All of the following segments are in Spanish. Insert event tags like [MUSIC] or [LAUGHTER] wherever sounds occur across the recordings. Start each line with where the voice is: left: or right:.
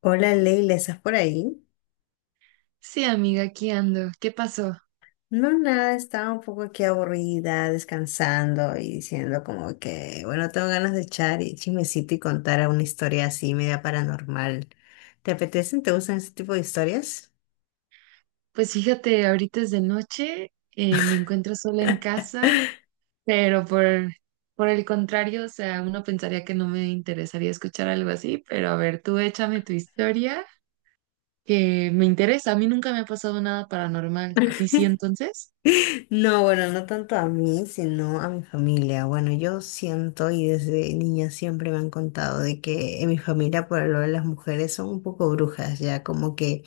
left: Hola Leila, ¿estás por ahí?
right: Sí, amiga, aquí ando. ¿Qué pasó?
left: No, nada, estaba un poco aquí aburrida, descansando y diciendo como que, bueno, tengo ganas de echar y chismecito y contar una historia así media paranormal. ¿Te apetecen? ¿Te gustan ese tipo de historias?
right: Pues fíjate, ahorita es de noche, me encuentro sola en casa,
left: [LAUGHS]
right: pero por el contrario, o sea, uno pensaría que no me interesaría escuchar algo así, pero a ver, tú échame tu historia, que me interesa. A mí nunca me ha pasado nada paranormal. ¿A ti sí entonces?
left: No, bueno, no tanto a mí, sino a mi familia. Bueno, yo siento y desde niña siempre me han contado de que en mi familia por lo de las mujeres son un poco brujas, ya como que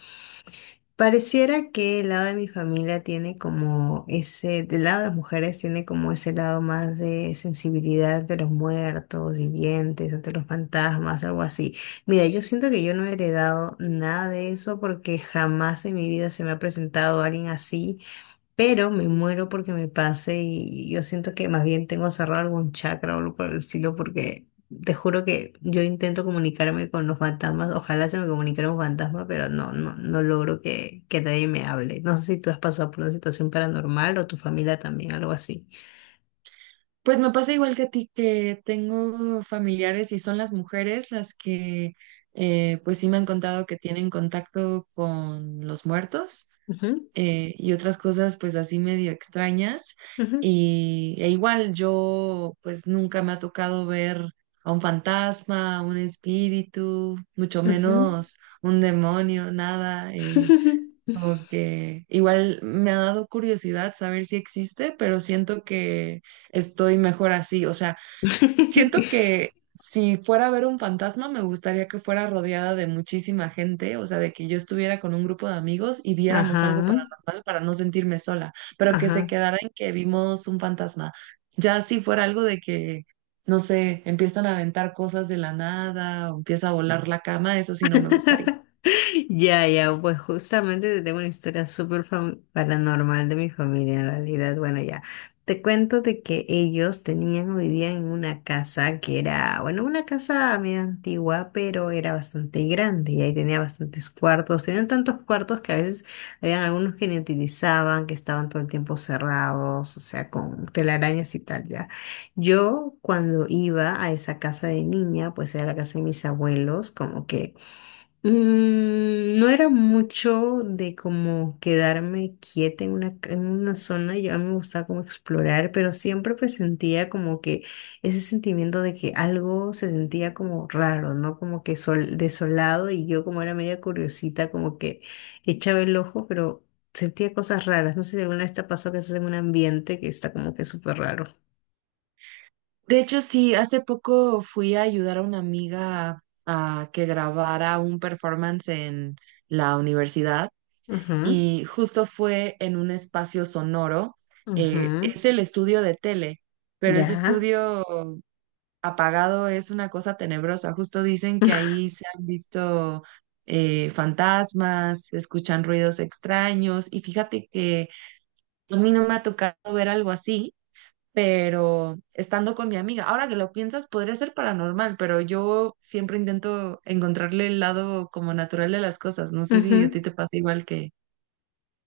left: pareciera que el lado de mi familia tiene como ese, del lado de las mujeres tiene como ese lado más de sensibilidad ante los muertos, vivientes, ante los fantasmas, algo así. Mira, yo siento que yo no he heredado nada de eso porque jamás en mi vida se me ha presentado alguien así, pero me muero porque me pase y yo siento que más bien tengo cerrado algún chakra o algo por el estilo porque te juro que yo intento comunicarme con los fantasmas, ojalá se me comunicara un fantasma, pero no, no, no logro que nadie me hable. No sé si tú has pasado por una situación paranormal o tu familia también, algo así.
right: Pues me pasa igual que a ti, que tengo familiares y son las mujeres las que pues sí me han contado que tienen contacto con los muertos.
left: Ujú,
right: Y otras cosas pues así medio extrañas.
left: ujú,
right: E igual yo pues nunca me ha tocado ver a un fantasma, a un espíritu, mucho
left: ujú.
right: menos un demonio, nada. Como que igual me ha dado curiosidad saber si existe, pero siento que estoy mejor así. O sea, siento
left: [LAUGHS]
right: que si fuera a ver un fantasma, me gustaría que fuera rodeada de muchísima gente, o sea, de que yo estuviera con un grupo de amigos y viéramos algo
left: Ajá,
right: paranormal para no sentirme sola, pero que se
left: ajá.
right: quedara en que vimos un fantasma. Ya si fuera algo de que, no sé, empiezan a aventar cosas de la nada o empieza a volar la cama, eso sí no me gustaría.
left: [LAUGHS] Ya, ya, pues justamente te tengo una historia súper paranormal de mi familia en realidad. Bueno, ya, te cuento de que ellos tenían o vivían en una casa que era, bueno, una casa medio antigua, pero era bastante grande y ahí tenía bastantes cuartos. Tenían tantos cuartos que a veces habían algunos que ni utilizaban, que estaban todo el tiempo cerrados, o sea, con telarañas y tal, ya. Yo cuando iba a esa casa de niña, pues era la casa de mis abuelos, como que no era mucho de como quedarme quieta en en una zona, yo a mí me gustaba como explorar, pero siempre presentía como que ese sentimiento de que algo se sentía como raro, ¿no? Como que sol, desolado y yo como era media curiosita, como que echaba el ojo, pero sentía cosas raras. No sé si alguna vez te ha pasado que estás en un ambiente que está como que súper raro.
right: De hecho, sí, hace poco fui a ayudar a una amiga a que grabara un performance en la universidad. Y justo fue en un espacio sonoro.
left: Ujú, ujú,
right: Es el estudio de tele, pero ese
left: ya.
right: estudio apagado es una cosa tenebrosa. Justo dicen que ahí se han visto fantasmas, se escuchan ruidos extraños y fíjate que a mí no me ha tocado ver algo así. Pero estando con mi amiga, ahora que lo piensas, podría ser paranormal, pero yo siempre intento encontrarle el lado como natural de las cosas. No sé si a ti
left: [LAUGHS]
right: te pasa igual que...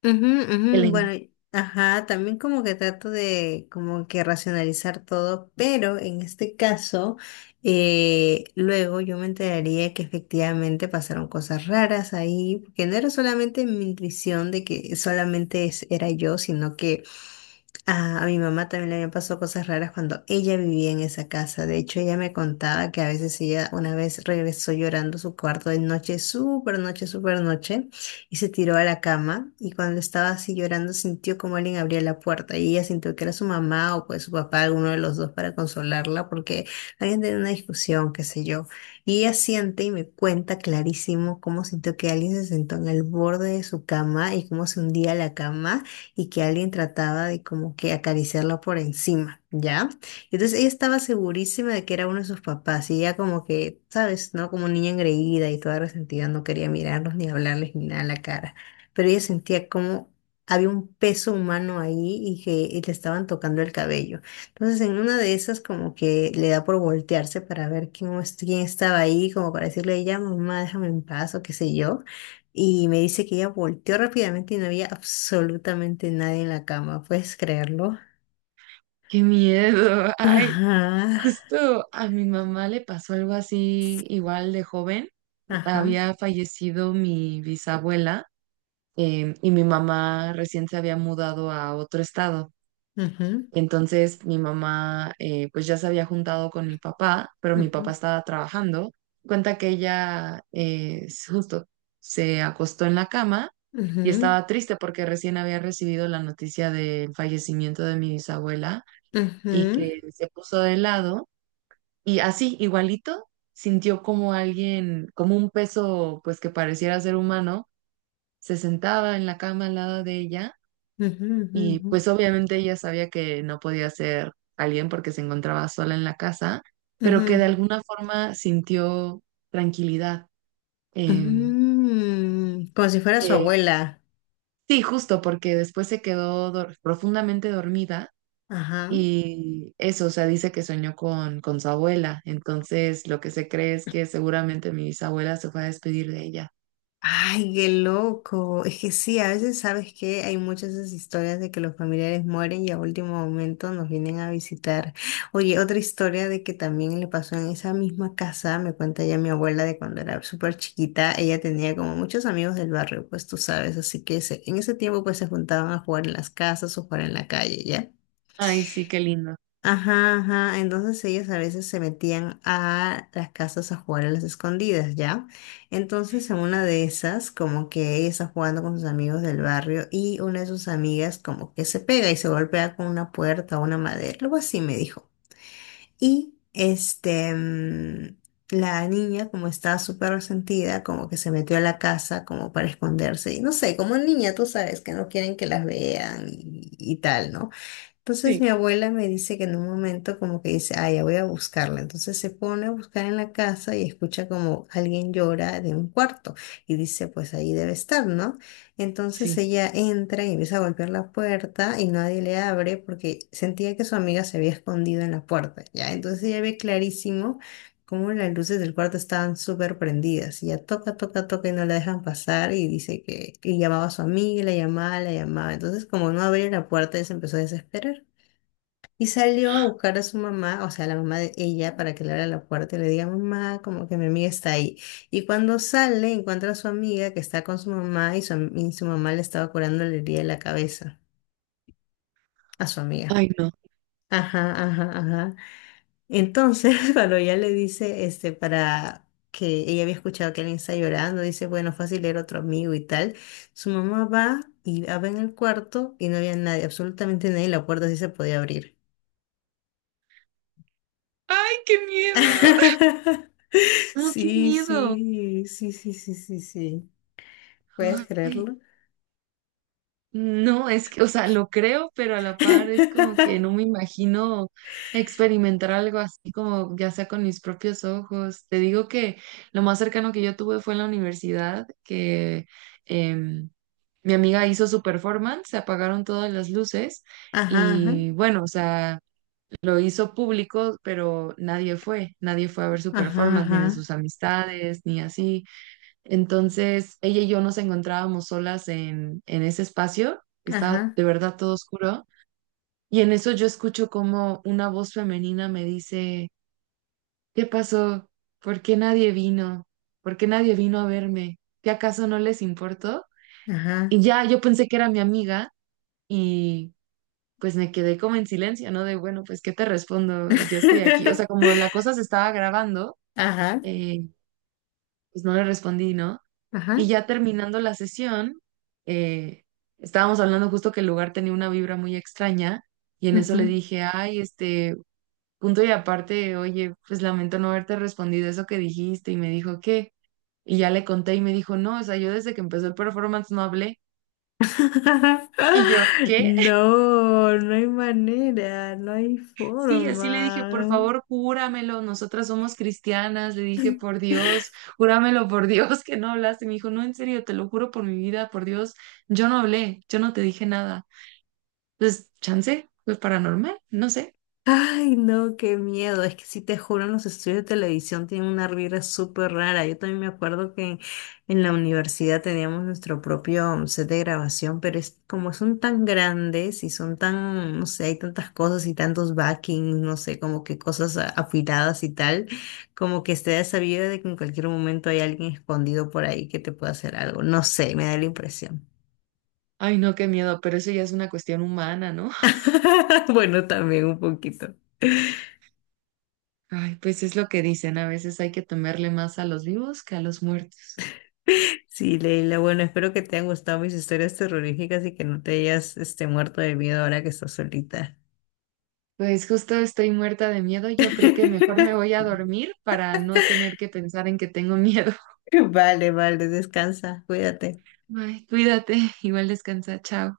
left: Ujú, ujú, bueno, ajá, también como que trato de como que racionalizar todo, pero en este caso, luego yo me enteraría que efectivamente pasaron cosas raras ahí, que no era solamente mi intuición de que solamente era yo, sino que a mi mamá también le habían pasado cosas raras cuando ella vivía en esa casa. De hecho, ella me contaba que a veces ella una vez regresó llorando a su cuarto de noche, súper noche, súper noche, y se tiró a la cama. Y cuando estaba así llorando, sintió como alguien abría la puerta. Y ella sintió que era su mamá o pues su papá, alguno de los dos, para consolarla, porque habían tenido una discusión, qué sé yo. Y ella siente y me cuenta clarísimo cómo sintió que alguien se sentó en el borde de su cama y cómo se hundía la cama y que alguien trataba de como que acariciarla por encima, ¿ya? Entonces ella estaba segurísima de que era uno de sus papás y ella como que, ¿sabes? ¿No? Como niña engreída y toda resentida, no quería mirarlos ni hablarles ni nada a la cara, pero ella sentía como... había un peso humano ahí y que y le estaban tocando el cabello. Entonces, en una de esas, como que le da por voltearse para ver quién estaba ahí, como para decirle, ya, mamá, déjame en paz o qué sé yo. Y me dice que ella volteó rápidamente y no había absolutamente nadie en la cama. ¿Puedes creerlo?
right: Qué miedo. [LAUGHS] Ay,
left: Ajá,
right: justo a mi mamá le pasó algo así igual de joven.
left: ajá,
right: Había fallecido mi bisabuela, y mi mamá recién se había mudado a otro estado.
left: ujú,
right: Entonces mi mamá, pues ya se había juntado con mi papá, pero mi papá
left: ujú,
right: estaba trabajando. Cuenta que ella, justo se acostó en la cama y estaba triste porque recién había recibido la noticia del fallecimiento de mi bisabuela,
left: ujú,
right: y
left: ujú,
right: que se puso de lado y así, igualito, sintió como alguien, como un peso, pues que pareciera ser humano, se sentaba en la cama al lado de ella.
left: ujú,
right: Y
left: ujú,
right: pues obviamente ella sabía que no podía ser alguien porque se encontraba sola en la casa, pero que de
left: ujú,
right: alguna forma sintió tranquilidad, em,
left: ujú. Como si fuera su
right: que
left: abuela.
right: sí, justo porque después se quedó profundamente dormida.
left: Ajá.
right: Y eso, o sea, dice que soñó con su abuela. Entonces, lo que se cree es que seguramente mi bisabuela se fue a despedir de ella.
left: Ay, qué loco. Es que sí, a veces sabes que hay muchas de esas historias de que los familiares mueren y a último momento nos vienen a visitar. Oye, otra historia de que también le pasó en esa misma casa, me cuenta ya mi abuela de cuando era súper chiquita, ella tenía como muchos amigos del barrio, pues tú sabes, así que en ese tiempo pues se juntaban a jugar en las casas o jugar en la calle, ¿ya?
right: Ay, sí, qué lindo.
left: Ajá, ajá. Entonces ellos a veces se metían a las casas a jugar a las escondidas, ¿ya? Entonces en una de esas, como que ella está jugando con sus amigos del barrio y una de sus amigas como que se pega y se golpea con una puerta o una madera, algo así me dijo. Y este, la niña como estaba súper resentida, como que se metió a la casa como para esconderse. Y no sé, como niña, tú sabes que no quieren que las vean y tal, ¿no? Entonces
right: Sí.
left: mi abuela me dice que en un momento como que dice, ah, ya voy a buscarla. Entonces se pone a buscar en la casa y escucha como alguien llora de un cuarto y dice, pues ahí debe estar, ¿no? Entonces
right: Sí.
left: ella entra y empieza a golpear la puerta y nadie le abre porque sentía que su amiga se había escondido en la puerta, ¿ya? Entonces ella ve clarísimo cómo las luces del cuarto estaban súper prendidas. Y ya toca, toca, toca y no la dejan pasar y dice que y llamaba a su amiga, y la llamaba, la llamaba. Entonces como no abría la puerta, ella se empezó a desesperar. Y salió a buscar a su mamá, o sea, a la mamá de ella, para que le abra la puerta y le diga, mamá, como que mi amiga está ahí. Y cuando sale, encuentra a su amiga que está con su mamá y y su mamá le estaba curando la herida de la cabeza a su amiga.
right: Ay, no.
left: Ajá, ajá, ajá. Entonces, [LAUGHS] cuando ella le dice, este, para que ella había escuchado que alguien está llorando, dice, bueno, fácil era otro amigo y tal. Su mamá va y abre en el cuarto y no había nadie, absolutamente nadie, la puerta sí se podía abrir.
right: ¡Ay, qué miedo!
left: [LAUGHS]
right: No, qué
left: Sí,
right: miedo.
left: sí, sí, sí, sí, sí, sí. ¿Puedes
right: Ay,
left: creerlo?
right: no, es que, o sea, lo creo, pero a la par es como
left: [LAUGHS]
right: que no me imagino experimentar algo así como ya sea con mis propios ojos. Te digo que lo más cercano que yo tuve fue en la universidad, que em, mi amiga hizo su performance, se apagaron todas las luces
left: Ajá, ajá,
right: y bueno, o sea, lo hizo público, pero nadie fue, nadie fue a ver su performance, ni de
left: ajá,
right: sus amistades, ni así. Entonces, ella y yo nos encontrábamos solas en ese espacio, que estaba
left: ajá,
right: de verdad todo oscuro, y en eso yo escucho como una voz femenina me dice, ¿qué pasó? ¿Por qué nadie vino? ¿Por qué nadie vino a verme? ¿Qué acaso no les importó?
left: ajá,
right: Y ya yo pensé que era mi amiga y pues me quedé como en silencio, ¿no? De, bueno, pues, ¿qué te respondo? Yo estoy aquí. O
left: ajá.
right: sea, como
left: [LAUGHS]
right: la cosa se estaba grabando,
left: Ajá,
right: eh, pues no le respondí, ¿no? Y
left: ajá.
right: ya terminando la sesión, eh, estábamos hablando justo que el lugar tenía una vibra muy extraña y en eso le
left: Ujú.
right: dije, ay, este, punto y aparte, oye, pues lamento no haberte respondido eso que dijiste y me dijo, ¿qué? Y ya le conté y me dijo, no, o sea, yo desde que empezó el performance no hablé.
left: [LAUGHS]
right: Y yo, ¿qué?
left: No, no hay manera, no hay
right: Sí, así le dije, por
left: forma.
right: favor, júramelo, nosotras somos cristianas, le dije, por Dios, júramelo por [LAUGHS] Dios que no hablaste. Me dijo, no, en serio, te lo juro por mi vida, por Dios, yo no hablé, yo no te dije nada. Entonces, chance, fue paranormal, no sé.
left: Ay, no, qué miedo. Es que sí te juro, en los estudios de televisión tienen una vibra súper rara. Yo también me acuerdo que en la universidad teníamos nuestro propio set de grabación, pero es como son tan grandes y son tan, no sé, hay tantas cosas y tantos backings, no sé, como que cosas afiladas y tal, como que está esa vibra de que en cualquier momento hay alguien escondido por ahí que te pueda hacer algo. No sé, me da la impresión.
right: Ay, no, qué miedo, pero eso ya es una cuestión humana, ¿no? [LAUGHS]
left: [LAUGHS] Bueno, también un poquito.
right: Ay, pues es lo que dicen, a veces hay que temerle más a los vivos que a los muertos.
left: Sí, Leila, bueno, espero que te hayan gustado mis historias terroríficas y que no te hayas este, muerto de miedo ahora que estás solita.
right: Pues justo estoy muerta de miedo, yo creo que mejor me voy
left: [LAUGHS]
right: a dormir para no tener que pensar en que tengo [LAUGHS] miedo.
left: Vale, vale, descansa, cuídate.
right: Bye, cuídate, igual descansa, chao.